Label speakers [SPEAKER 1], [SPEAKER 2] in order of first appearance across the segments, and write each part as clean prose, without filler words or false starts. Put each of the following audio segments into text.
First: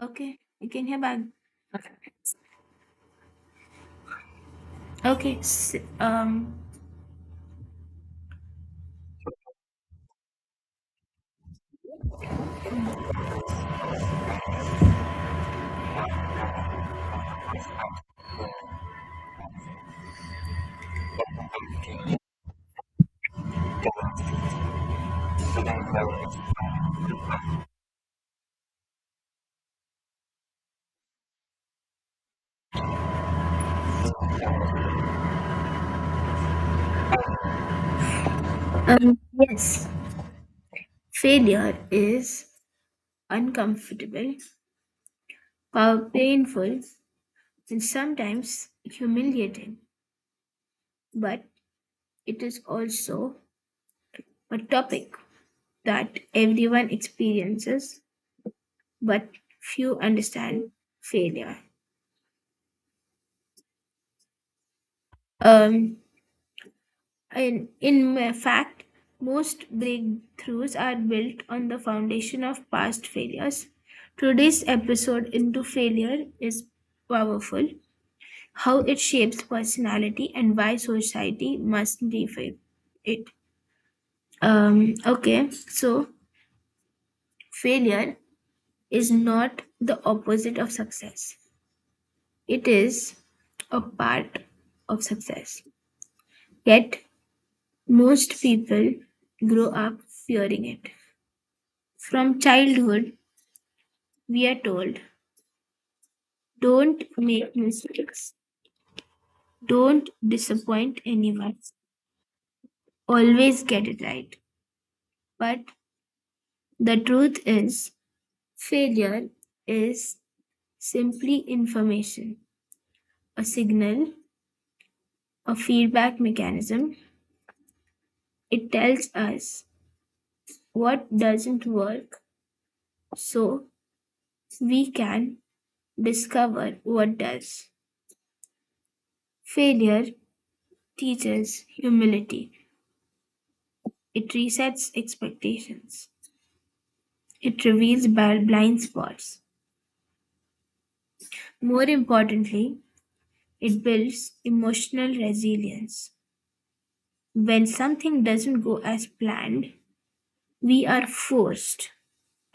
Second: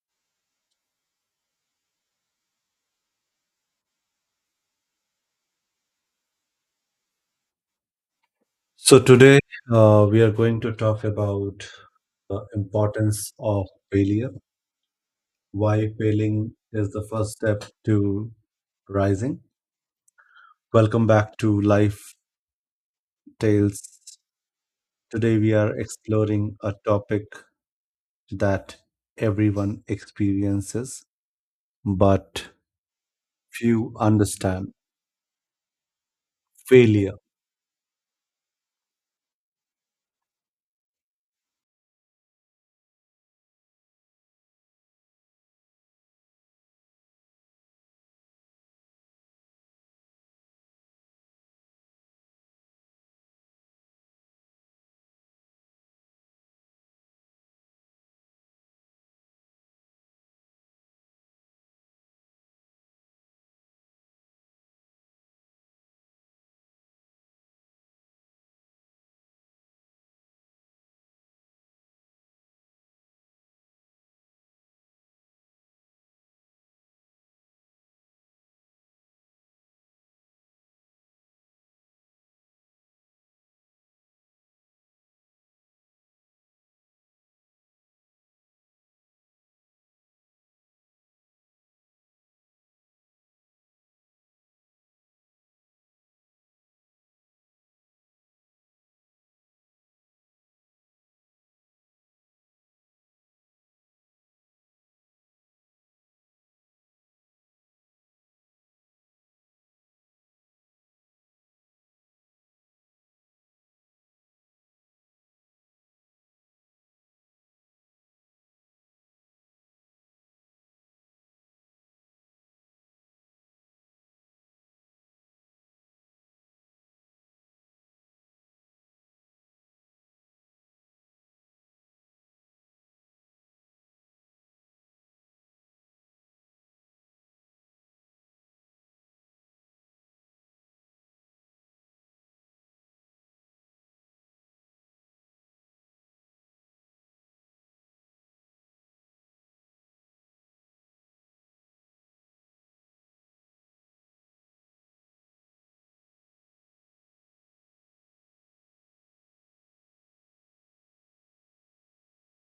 [SPEAKER 1] Okay, you can hear back. Okay, s- um,
[SPEAKER 2] So today we are going to talk about the importance of failure, why failing is the first step to rising. Welcome back to Life Tales. Today we are exploring a topic that everyone experiences but few understand failure.
[SPEAKER 1] Yes, failure is uncomfortable, painful, and sometimes humiliating, but it is also a topic that everyone experiences, but few understand failure. Um, in fact, most breakthroughs are built on the foundation of past failures. Today's episode into failure is powerful, how it shapes personality and why society must defame it. Okay, so failure is not the opposite of success. It is a part of success. Yet most people grow up fearing it. From childhood, we are told, don't make mistakes, don't disappoint anyone, always get it right. But the truth is, failure is simply information, a signal, a feedback mechanism. It tells us what doesn't work so we can discover what does. Failure teaches humility, it resets expectations. It reveals blind spots. More importantly, it builds emotional resilience. When something doesn't go as planned, we are forced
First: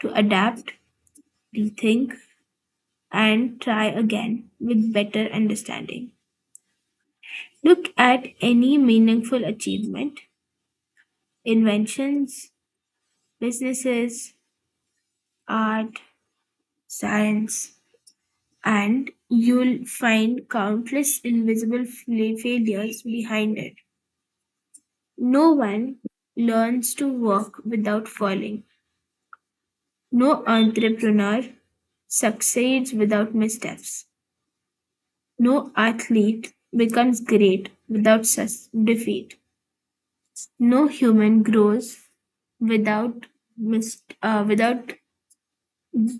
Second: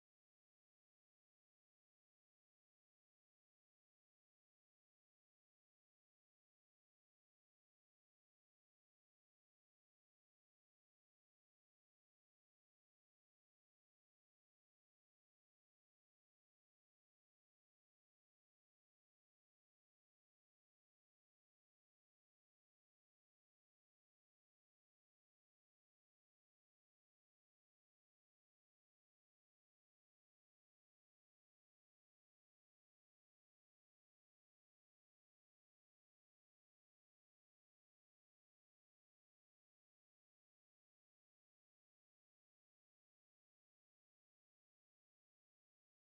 [SPEAKER 1] to adapt, rethink, and try again with better understanding. Look at any meaningful achievement, inventions, businesses, art, science, and you'll find countless invisible failures behind it. No one learns to walk without falling. No entrepreneur succeeds without missteps. No athlete becomes great without defeat. No human grows without without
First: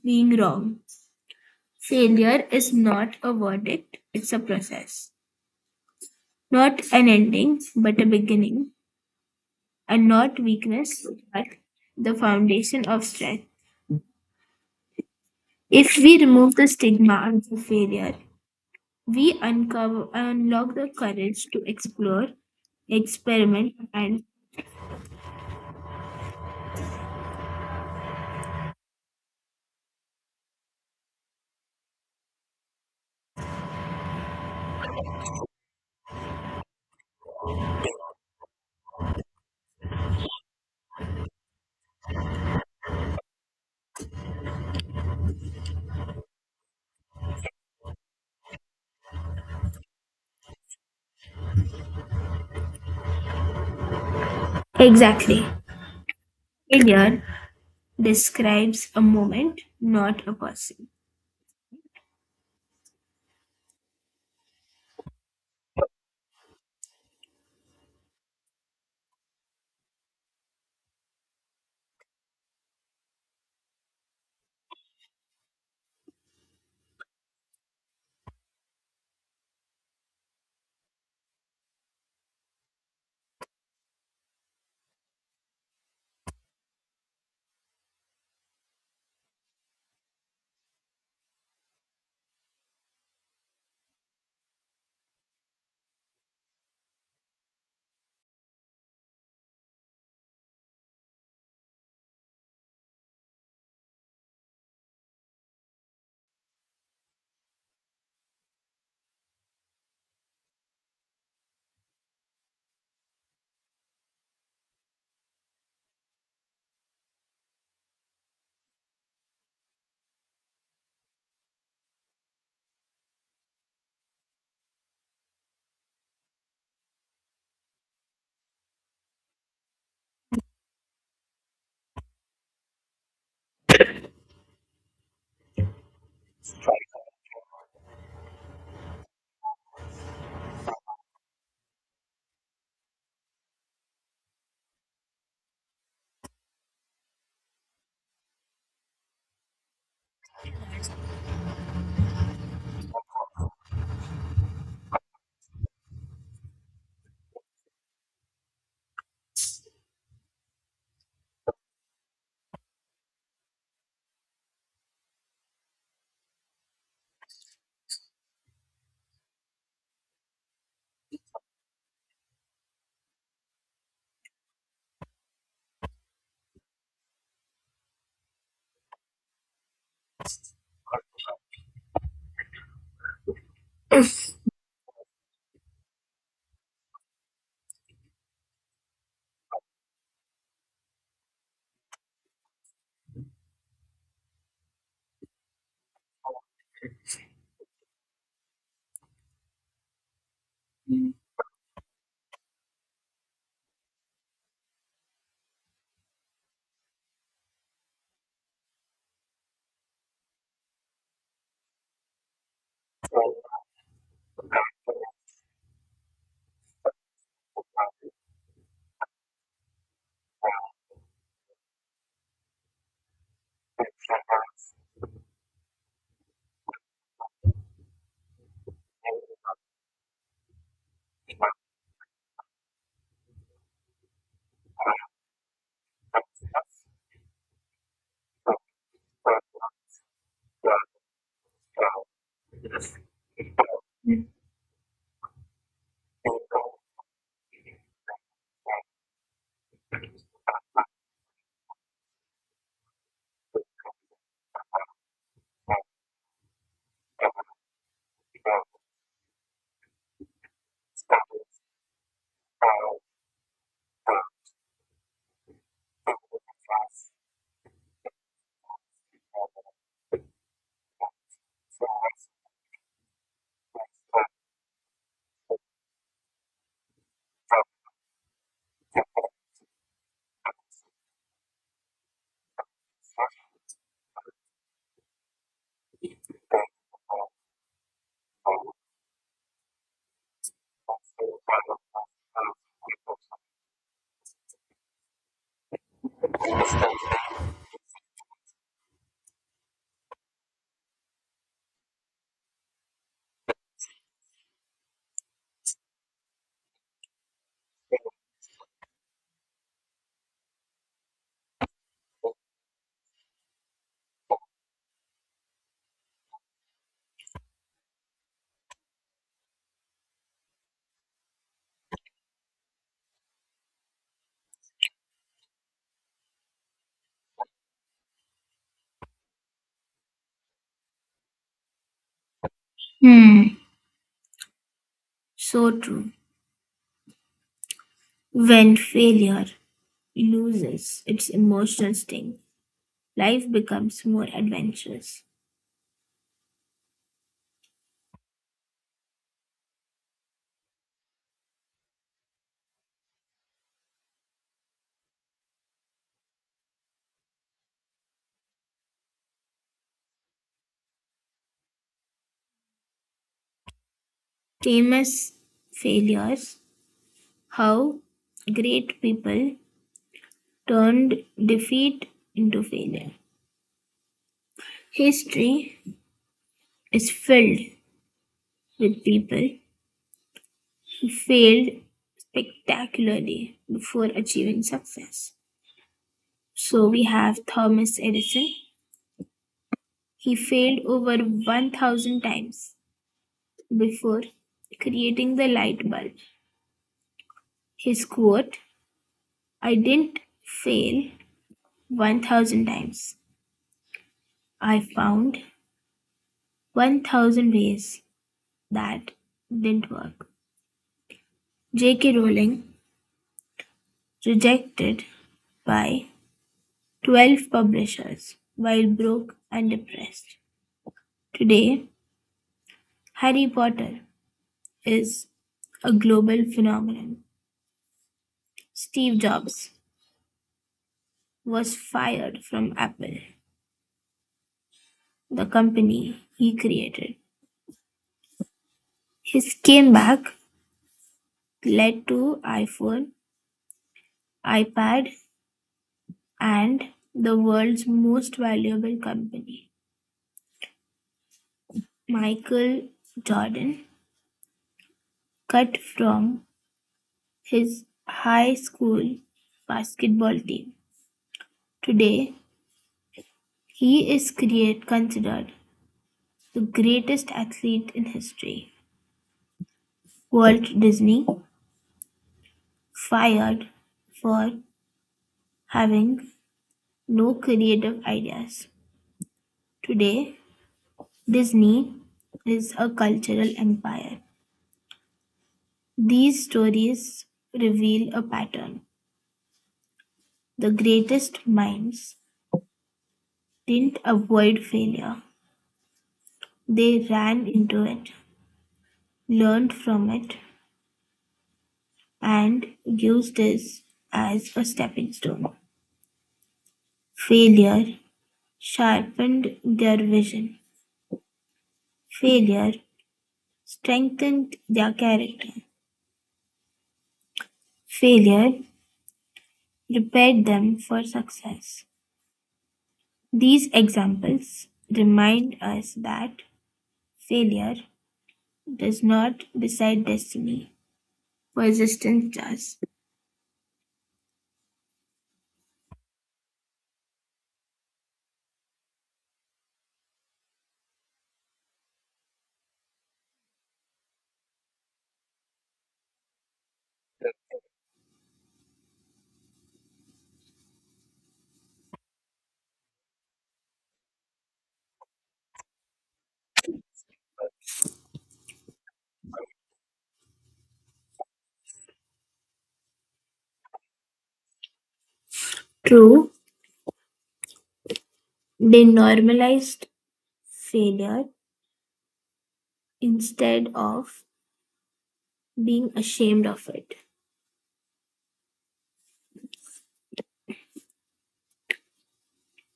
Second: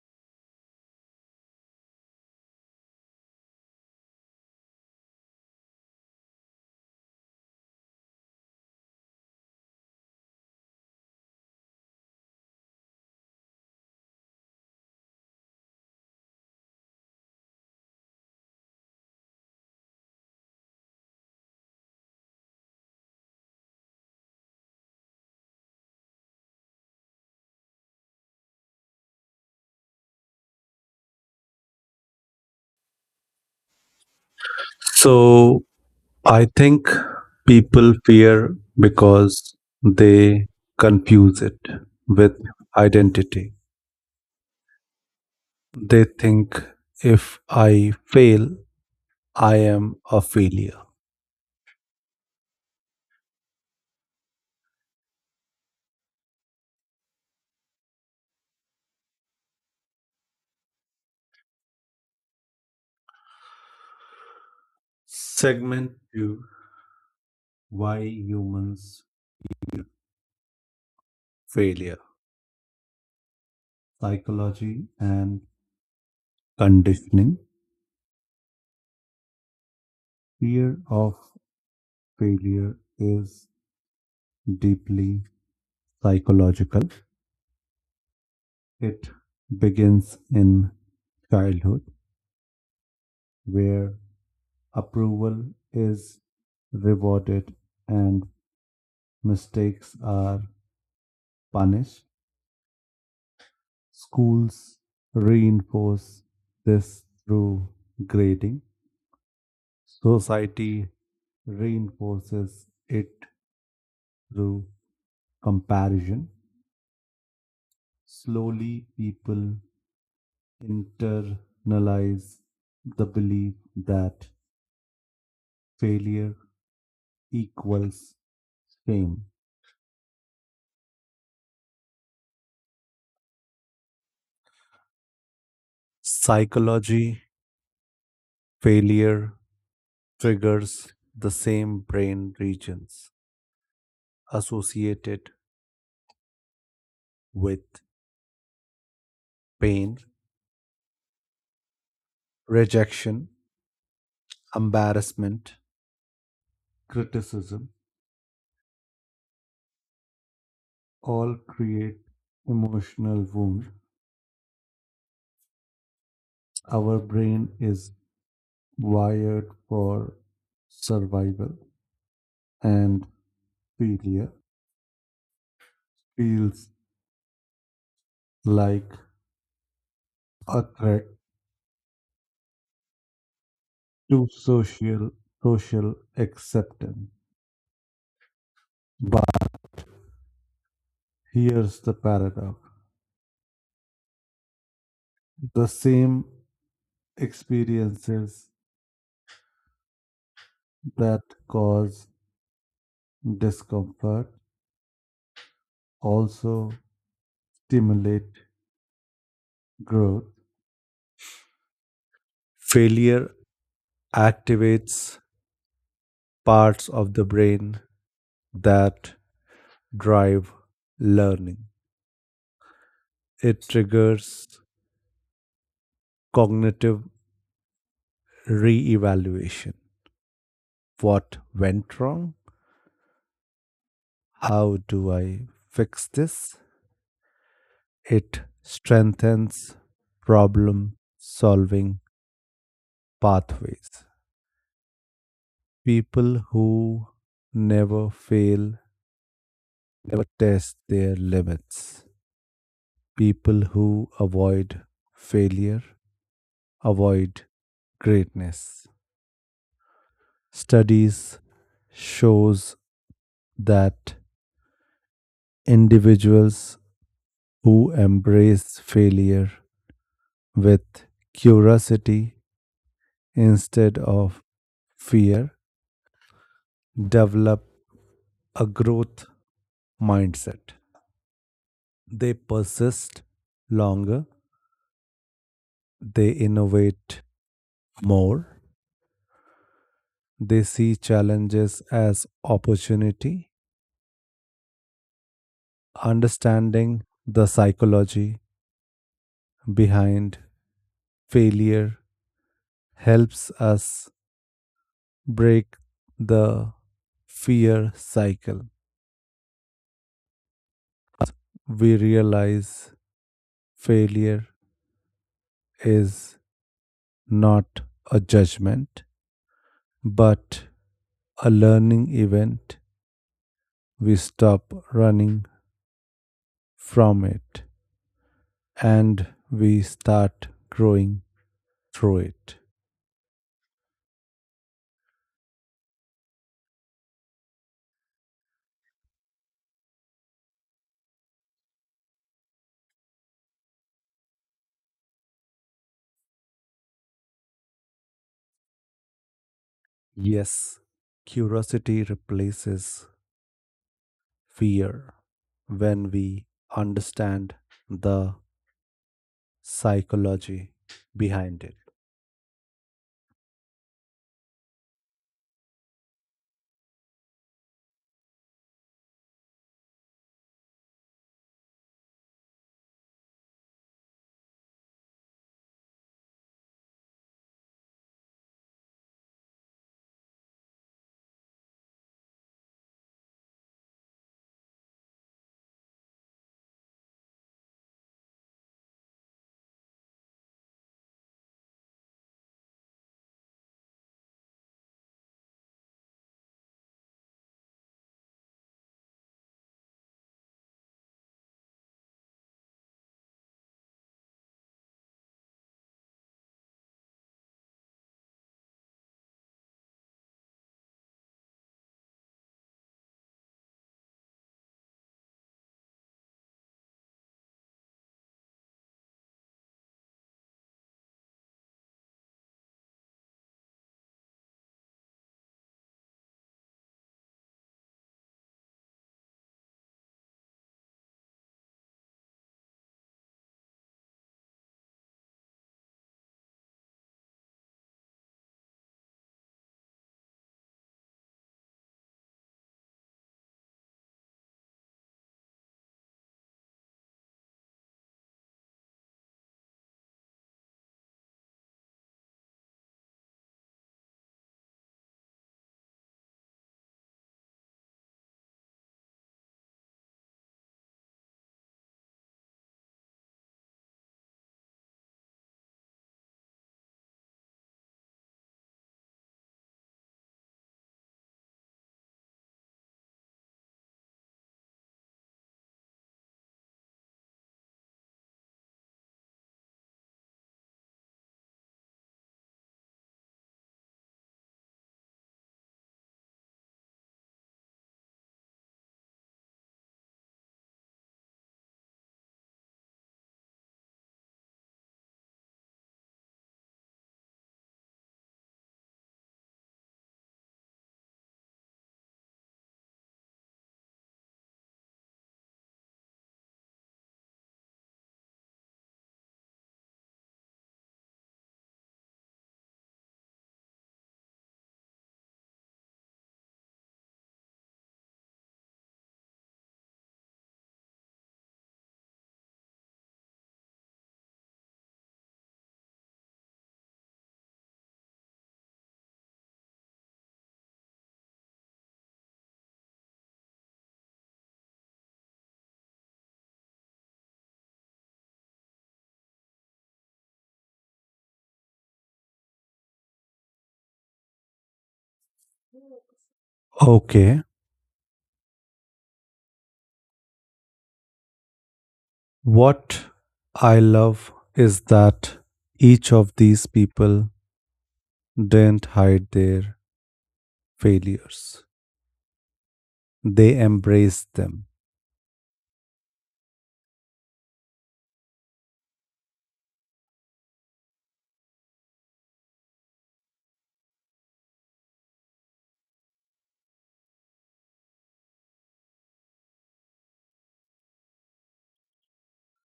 [SPEAKER 1] being wrong. Failure is not a verdict; it's a process. Not an ending, but a beginning, and not weakness, but the foundation of strength. If we remove the stigma of failure, we uncover unlock the courage to explore, experiment, and
[SPEAKER 2] So I think people fear because they confuse it with identity. They think if I fail, I am a failure.
[SPEAKER 1] exactly. Failure describes a moment, not a person.
[SPEAKER 2] Segment 2: Why Humans Fear Failure, Psychology and Conditioning. Fear of failure is deeply psychological. It begins in childhood, where approval is rewarded and mistakes are punished. Schools reinforce this through grading. Society reinforces it through comparison. Slowly, people internalize the belief that failure equals shame. Psychology, failure triggers the same brain regions associated with pain, rejection, embarrassment, criticism, all create emotional wound. Our brain is wired for survival and failure feels like a threat to social acceptance. But here's the paradox. The same experiences that cause discomfort also stimulate growth. Failure activates parts of the brain that drive learning. It triggers cognitive reevaluation. What went wrong? How do I fix this? It strengthens problem solving pathways. People who never fail never test their limits. People who avoid failure avoid greatness. Studies shows that individuals who embrace failure with curiosity instead of fear develop a growth mindset. They persist longer, they innovate more. They see challenges as opportunity, understanding the psychology behind failure helps us break the fear cycle. We realize failure is not a judgment, but a learning event. We stop running from it and we start growing through it.
[SPEAKER 1] Hmm. So true. When failure loses its emotional sting, life becomes more adventurous.
[SPEAKER 2] Yes, curiosity replaces fear when we understand the psychology behind it.
[SPEAKER 1] Famous failures, how great people turned defeat into failure. History is filled with people who failed spectacularly before achieving success. So we have Thomas Edison. He failed over 1000 times before creating the light bulb. His quote, I didn't fail 1000 times. I found 1000 ways that didn't work. J.K. Rowling, rejected by 12 publishers while broke and depressed. Today, Harry Potter is a global phenomenon. Steve Jobs was fired from Apple, the company he created. His comeback led to iPhone, iPad, and the world's most valuable company. Michael Jordan cut from his high school basketball team. Today, he considered the greatest athlete in history. Walt Disney fired for having no creative ideas. Today, Disney is a cultural empire. These stories reveal a pattern. The greatest minds didn't avoid failure, they ran into it, learned from it, and used this as a stepping stone. Failure sharpened their vision. Failure strengthened their character. Failure prepared them for success. These examples remind us that failure does not decide destiny, persistence does.
[SPEAKER 2] Okay, what I love is that each of these people didn't hide their failures, they embraced them.
[SPEAKER 1] True, they normalized failure instead of being ashamed of it.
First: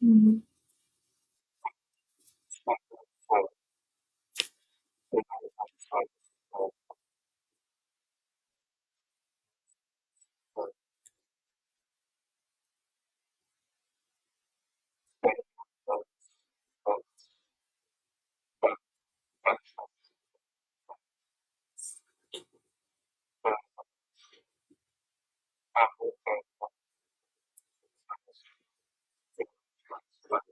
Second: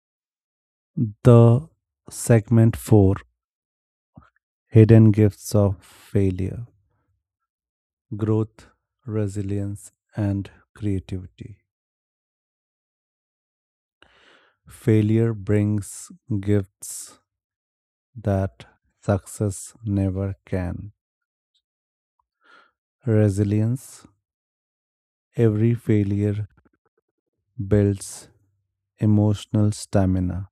[SPEAKER 1] Mhm.
[SPEAKER 2] The segment 4: Hidden Gifts of Failure, Growth, Resilience, and Creativity. Failure brings gifts that success never can. Resilience. Every failure builds emotional stamina.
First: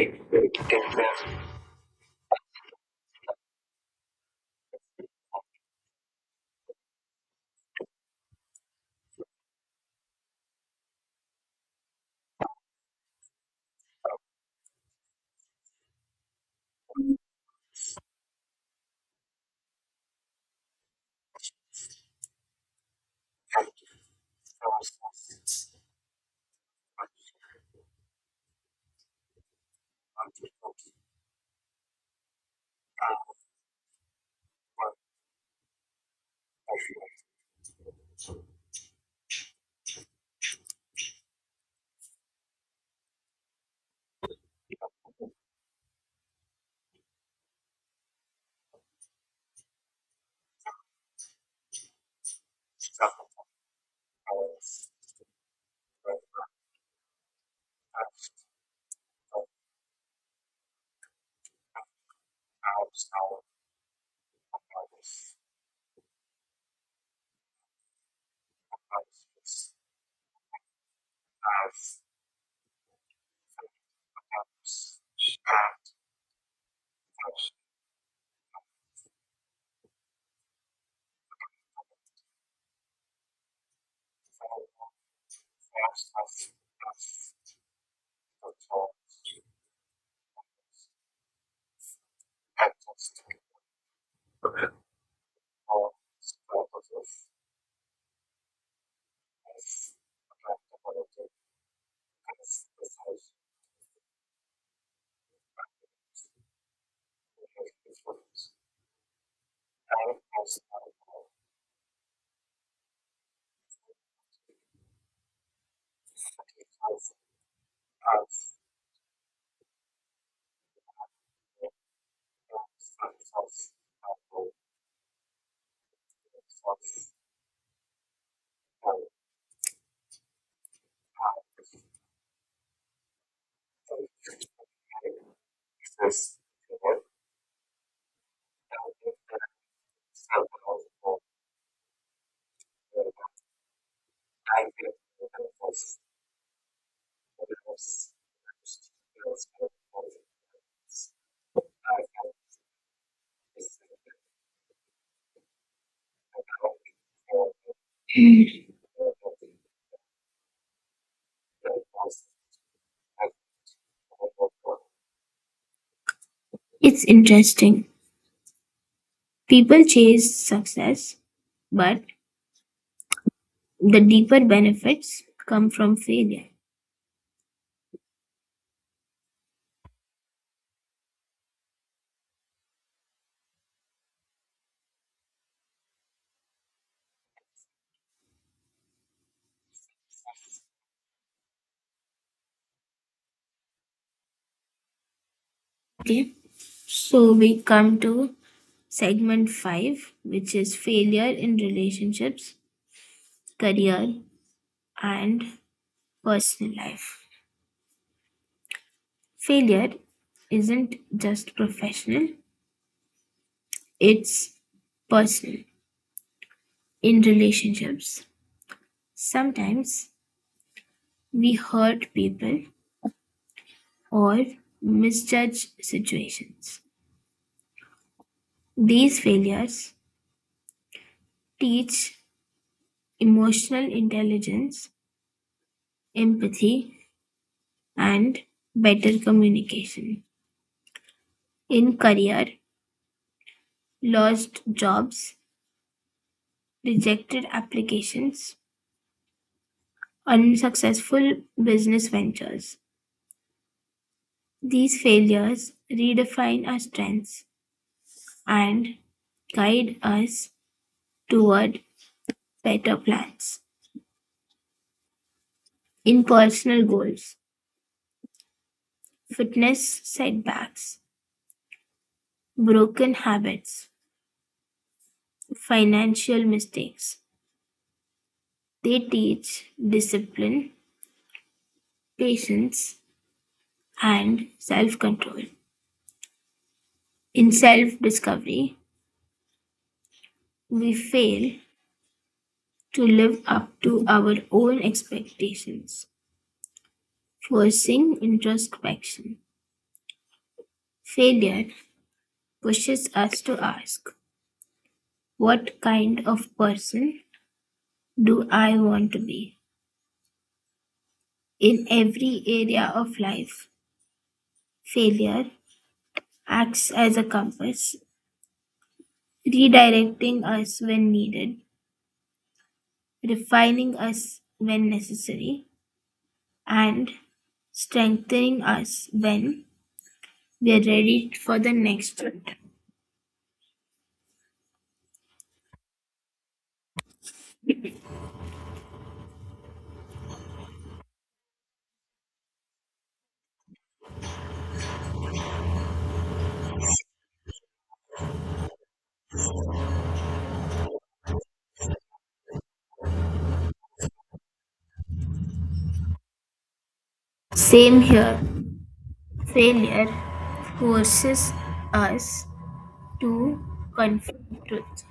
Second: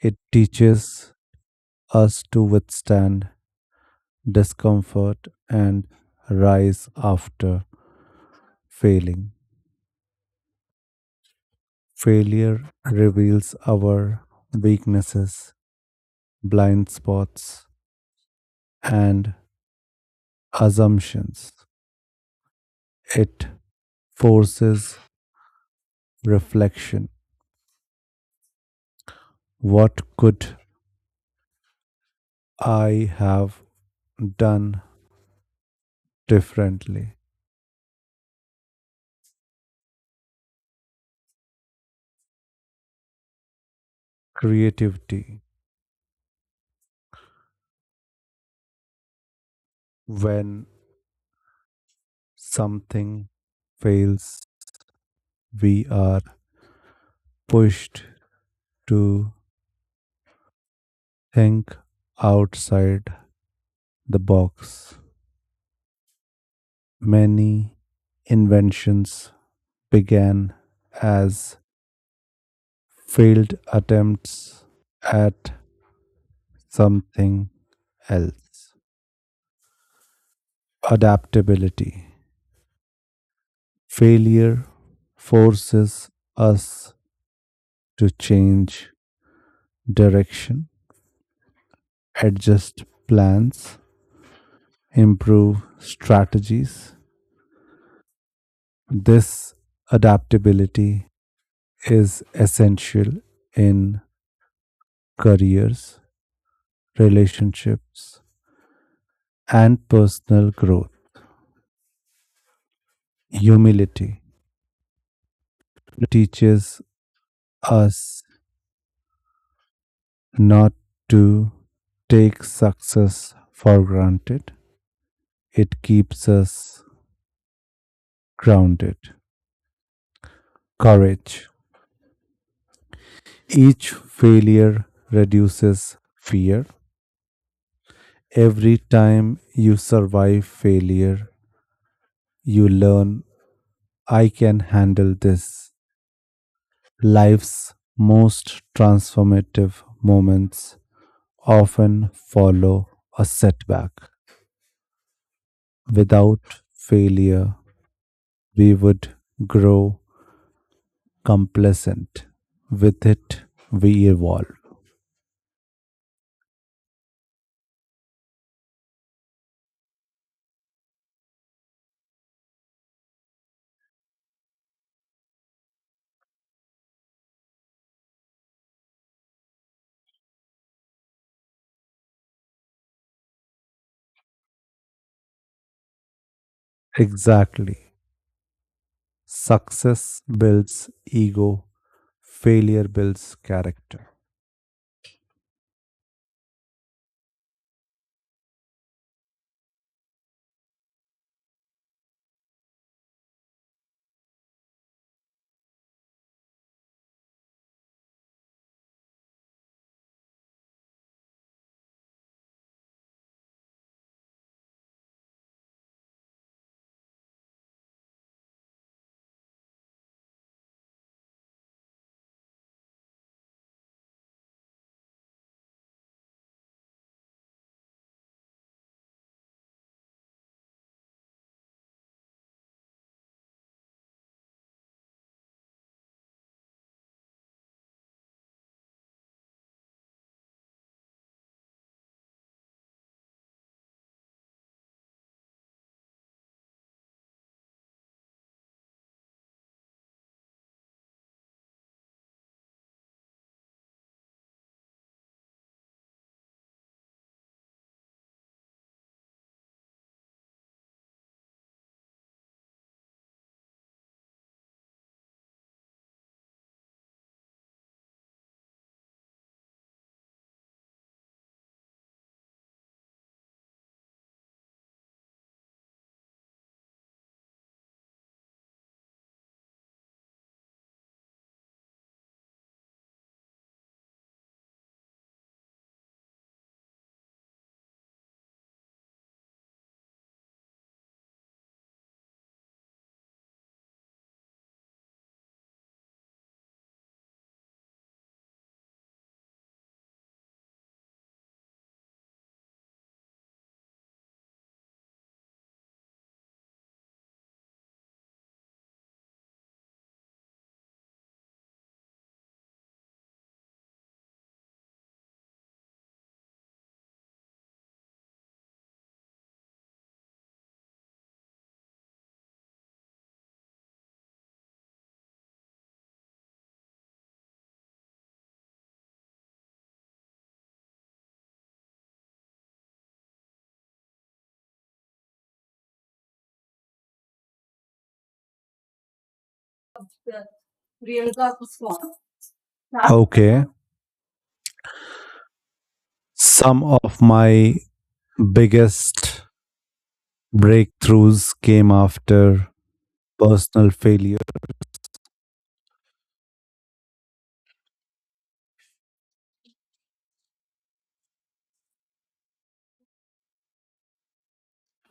[SPEAKER 2] It teaches us to withstand discomfort and rise after failing. Failure reveals our weaknesses, blind spots, and assumptions. It forces reflection. What could I have done differently? Creativity. When something fails, we are pushed to think outside the box. Many inventions began as failed attempts at something else. Adaptability. Failure forces us to change direction, adjust plans, improve strategies. This adaptability is essential in careers, relationships, and personal growth. Humility teaches us not to take success for granted, it keeps us grounded. Courage. Each failure reduces fear. Every time you survive failure, you learn I can handle this. Life's most transformative moments often follow a setback. Without failure, we would grow complacent. With it, we evolve.
[SPEAKER 1] It's interesting. People chase success, but the deeper benefits come from failure.
[SPEAKER 2] Exactly. Success builds ego, failure builds character.
[SPEAKER 1] Okay, so we come to segment five, which is failure in relationships, career, and personal life. Failure isn't just professional, it's personal in relationships. Sometimes we hurt people or misjudge situations. These failures teach emotional intelligence empathy, and better communication. In career, lost jobs, rejected applications, unsuccessful business ventures. These failures redefine our strengths and guide us toward better plans. In personal goals, fitness setbacks, broken habits, financial mistakes, they teach discipline, patience, and self control. In self discovery, we fail to live up to our own expectations, forcing introspection. Failure pushes us to ask, what kind of person do I want to be? In every area of life, failure acts as a compass, redirecting us when needed, refining us when necessary, and strengthening us when we're ready for the next one.
[SPEAKER 2] Okay. Some of my biggest breakthroughs came after personal failure.
[SPEAKER 1] Same here, failure forces us to confront truth.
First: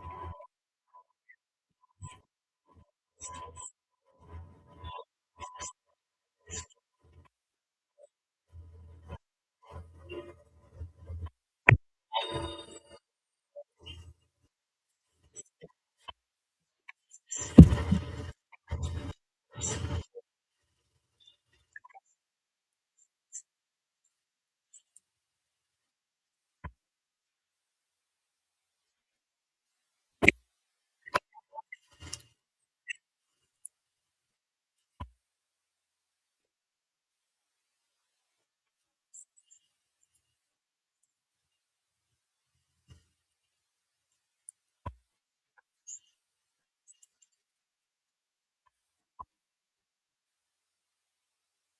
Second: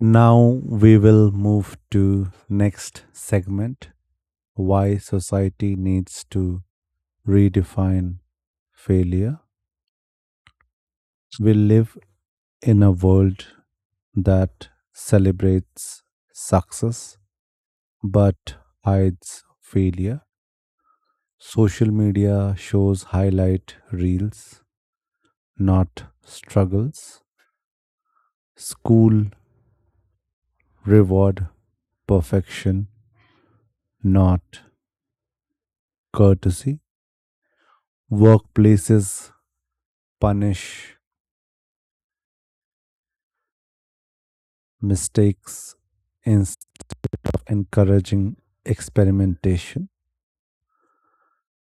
[SPEAKER 2] Now we will move to next segment, why society needs to redefine failure. We live in a world that celebrates success but hides failure. Social media shows highlight reels, not struggles. School reward perfection, not courtesy. Workplaces punish mistakes instead of encouraging experimentation.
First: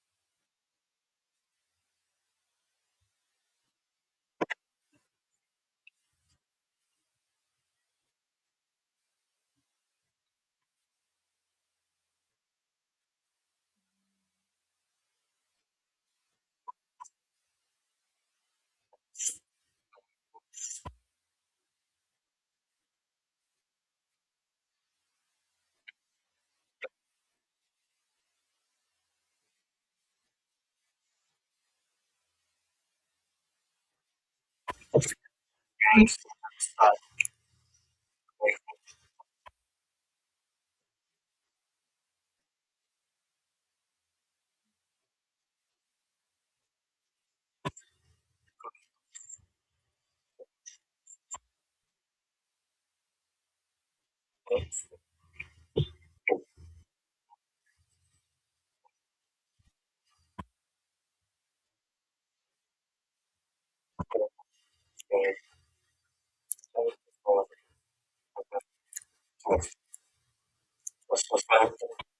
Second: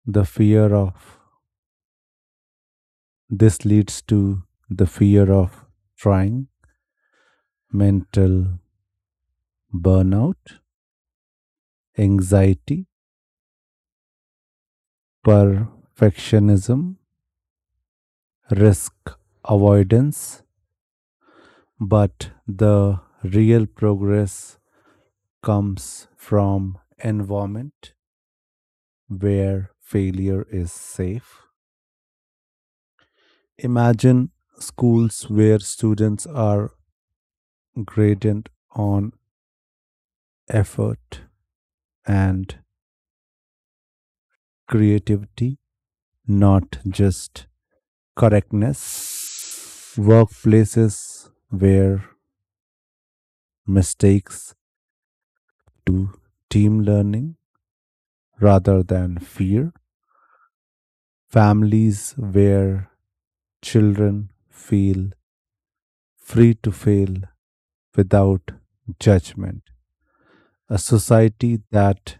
[SPEAKER 2] The fear of this leads to the fear of trying, mental burnout, anxiety perfectionism, risk avoidance, but the real progress comes from environment where failure is safe. Imagine schools where
[SPEAKER 1] I
[SPEAKER 2] students are graded on effort and creativity, not just correctness. Workplaces where mistakes to team learning rather than fear, families where children feel free to fail without judgment, a society that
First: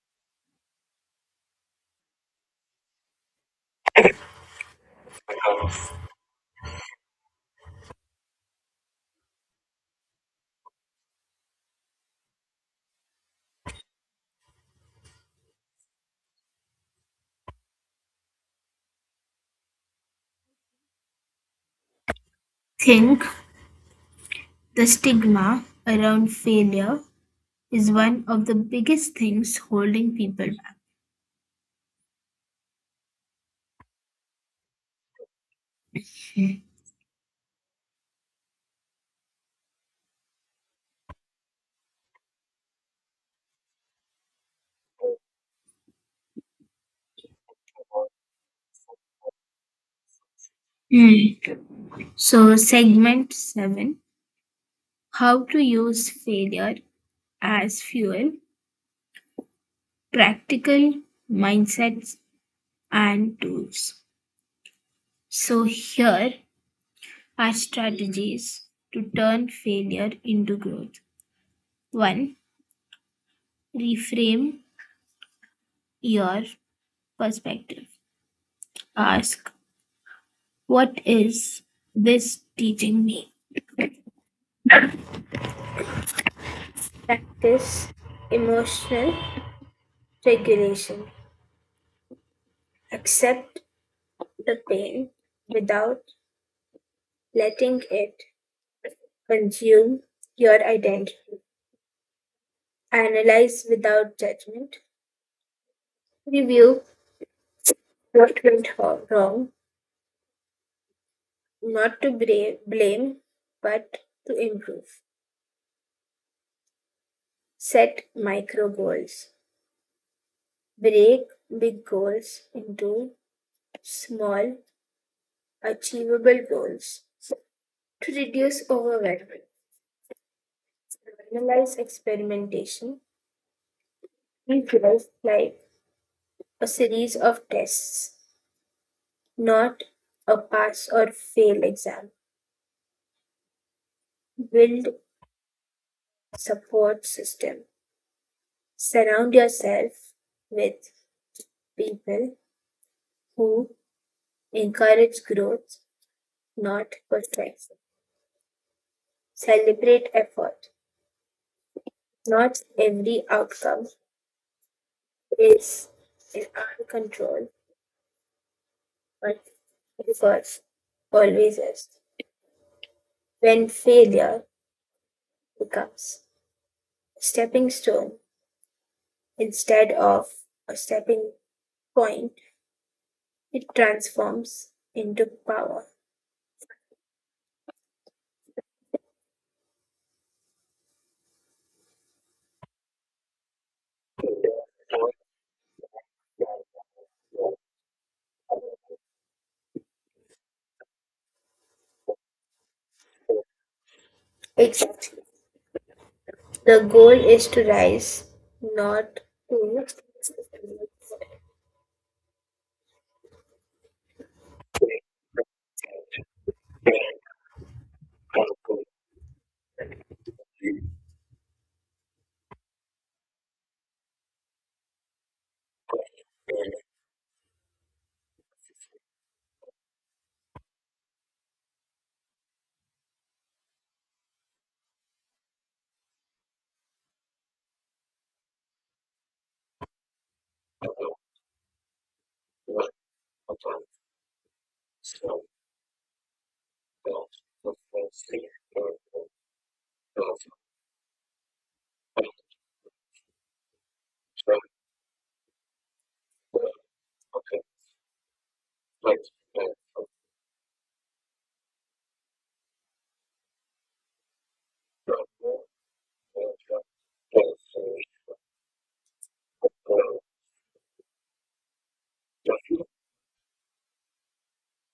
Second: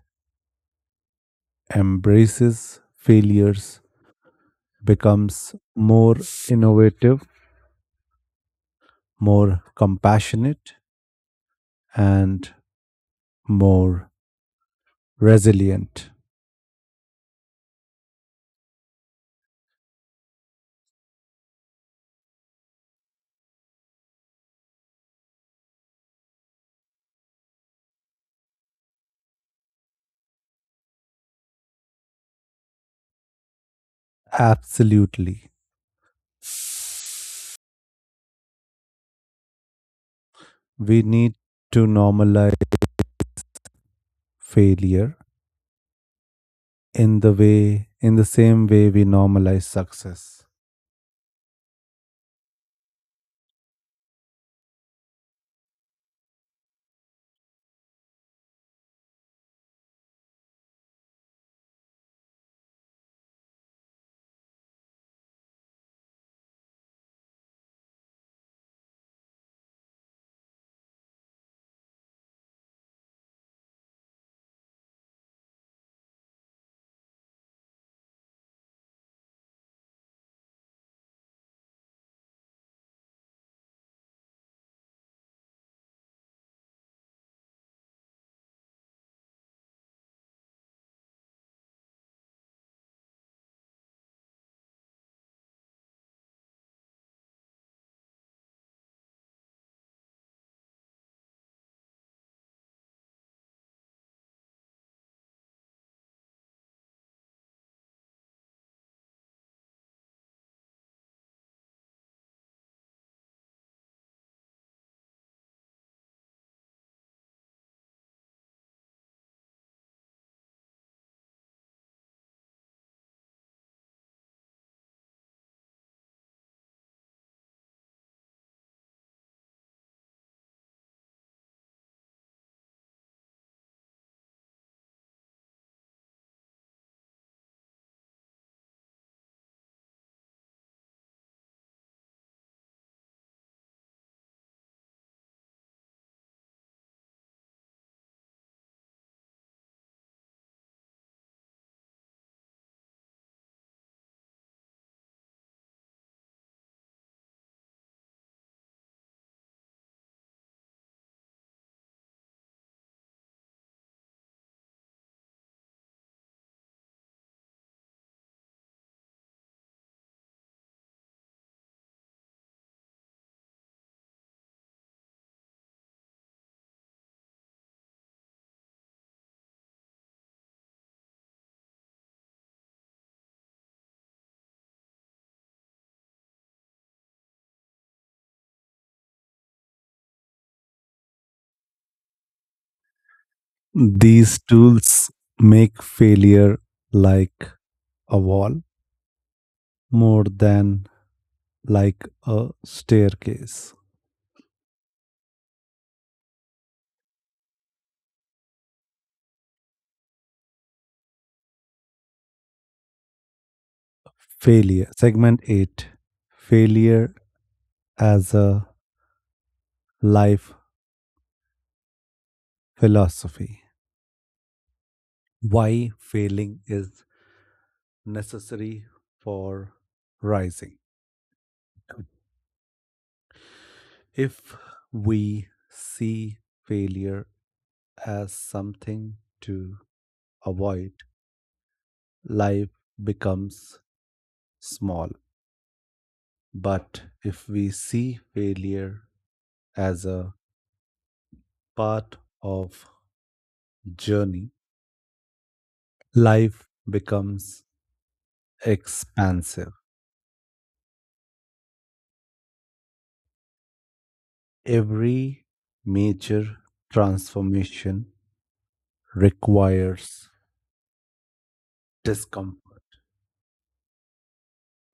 [SPEAKER 2] embraces failures becomes more innovative, more compassionate, and more resilient.
[SPEAKER 1] think the stigma around failure is one of the biggest things holding people back.
[SPEAKER 2] Absolutely. We need to normalize failure in the way in the same way we normalize success.
[SPEAKER 1] Hmm. So, segment seven, how to use failure as fuel, practical mindsets, and tools. So, here are strategies to turn failure into growth. 1. Reframe your perspective. Ask, what is this teaching me? Practice emotional regulation. Accept the pain without letting it consume your identity. Analyze without judgment. Review what went wrong, not to blame, but to improve. Set micro goals. Break big goals into small, achievable goals to reduce overwhelm. Analyze experimentation and growth like a series of tests, not a pass or fail exam. Build support system. Surround yourself with people who encourage growth not perfection. Celebrate effort. Not every outcome is in our control, but because always is. When failure becomes a stepping stone instead of a stepping point, it transforms into power.
[SPEAKER 2] These tools make failure like a wall more than like a staircase.
[SPEAKER 1] Exactly. The goal is to rise, not to.
[SPEAKER 2] Failure. Segment 8: Failure as a Life Philosophy. Why failing is necessary for rising. If we see failure as something to avoid, life becomes small. But if we see failure as a part of journey, life becomes expansive. Every major transformation requires discomfort.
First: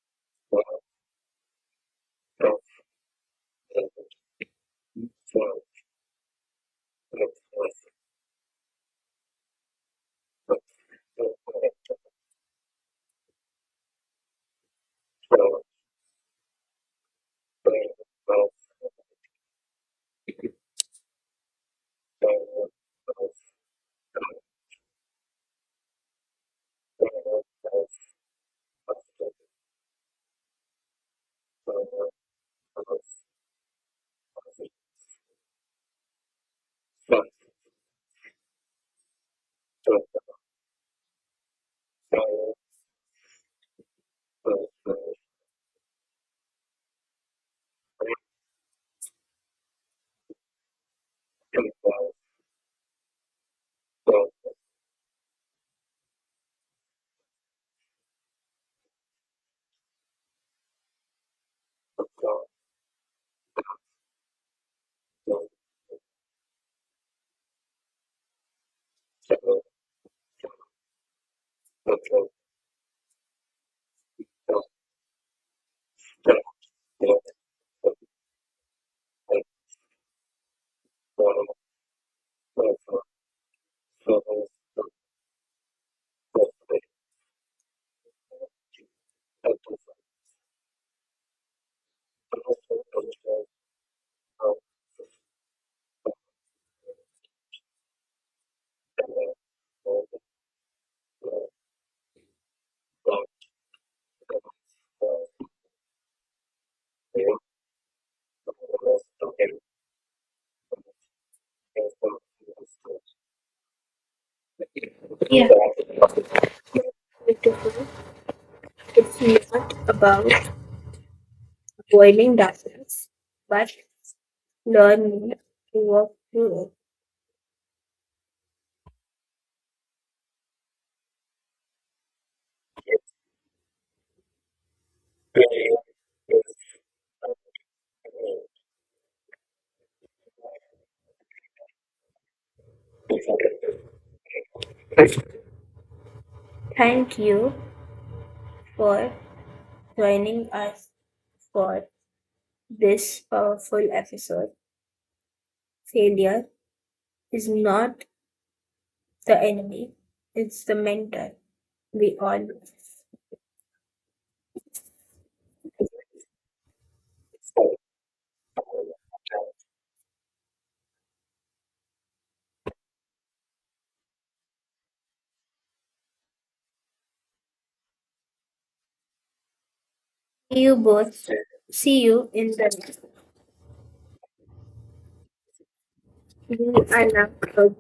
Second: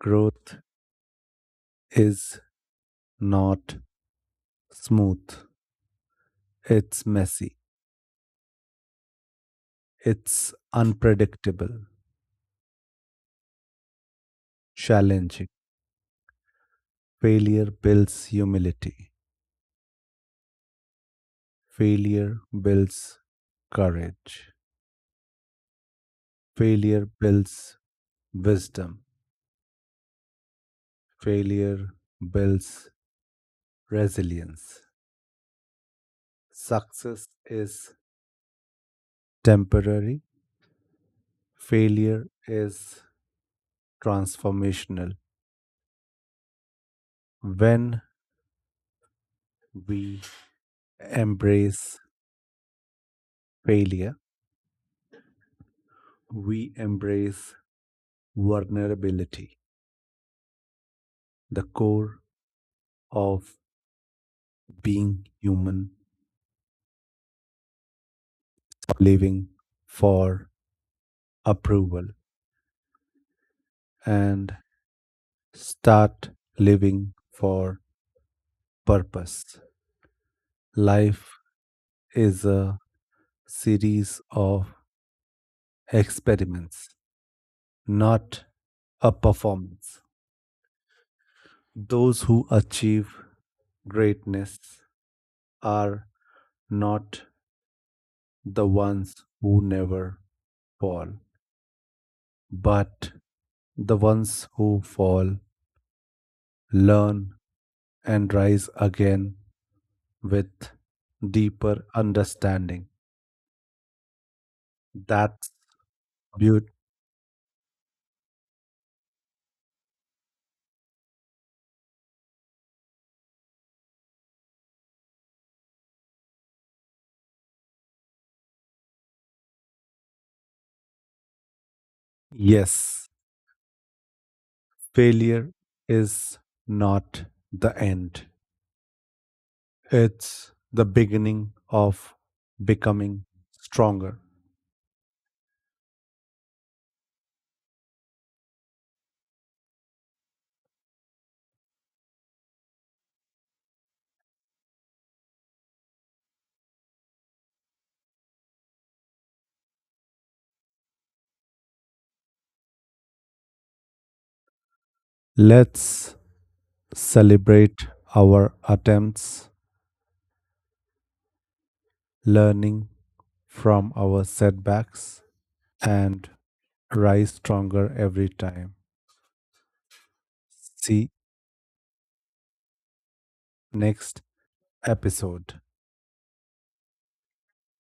[SPEAKER 2] Growth is not smooth. It's messy. It's unpredictable, challenging. Failure builds humility. Failure builds courage. Failure builds Wisdom. Failure builds resilience. Success is temporary. Failure is transformational. When we embrace failure, we embrace vulnerability, the core of being human, living for approval, and start living for purpose. Life is a series of experiments, not a performance. Those who achieve greatness are not the ones who never fall, but the ones who fall, learn, and rise again with deeper understanding.
[SPEAKER 1] Yeah.
[SPEAKER 2] That's beautiful.
[SPEAKER 1] It- It's not about boiling darkness, but learning to work through it.
[SPEAKER 2] Yes, failure is not the end. It's the beginning of becoming stronger.
[SPEAKER 1] Thank you for joining us for this powerful episode. Failure is not the enemy, it's the mentor we all need.
[SPEAKER 2] Let's celebrate our attempts, learning from our setbacks, and rise stronger every time.
[SPEAKER 1] See you
[SPEAKER 2] See
[SPEAKER 1] both. See you in the next.
[SPEAKER 2] next episode.
[SPEAKER 1] We are now.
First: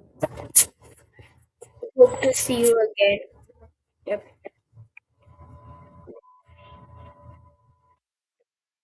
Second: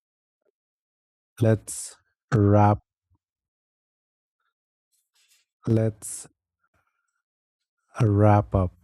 [SPEAKER 2] Let's
[SPEAKER 1] Hope to see
[SPEAKER 2] wrap.
[SPEAKER 1] you again.
[SPEAKER 2] Let's wrap up.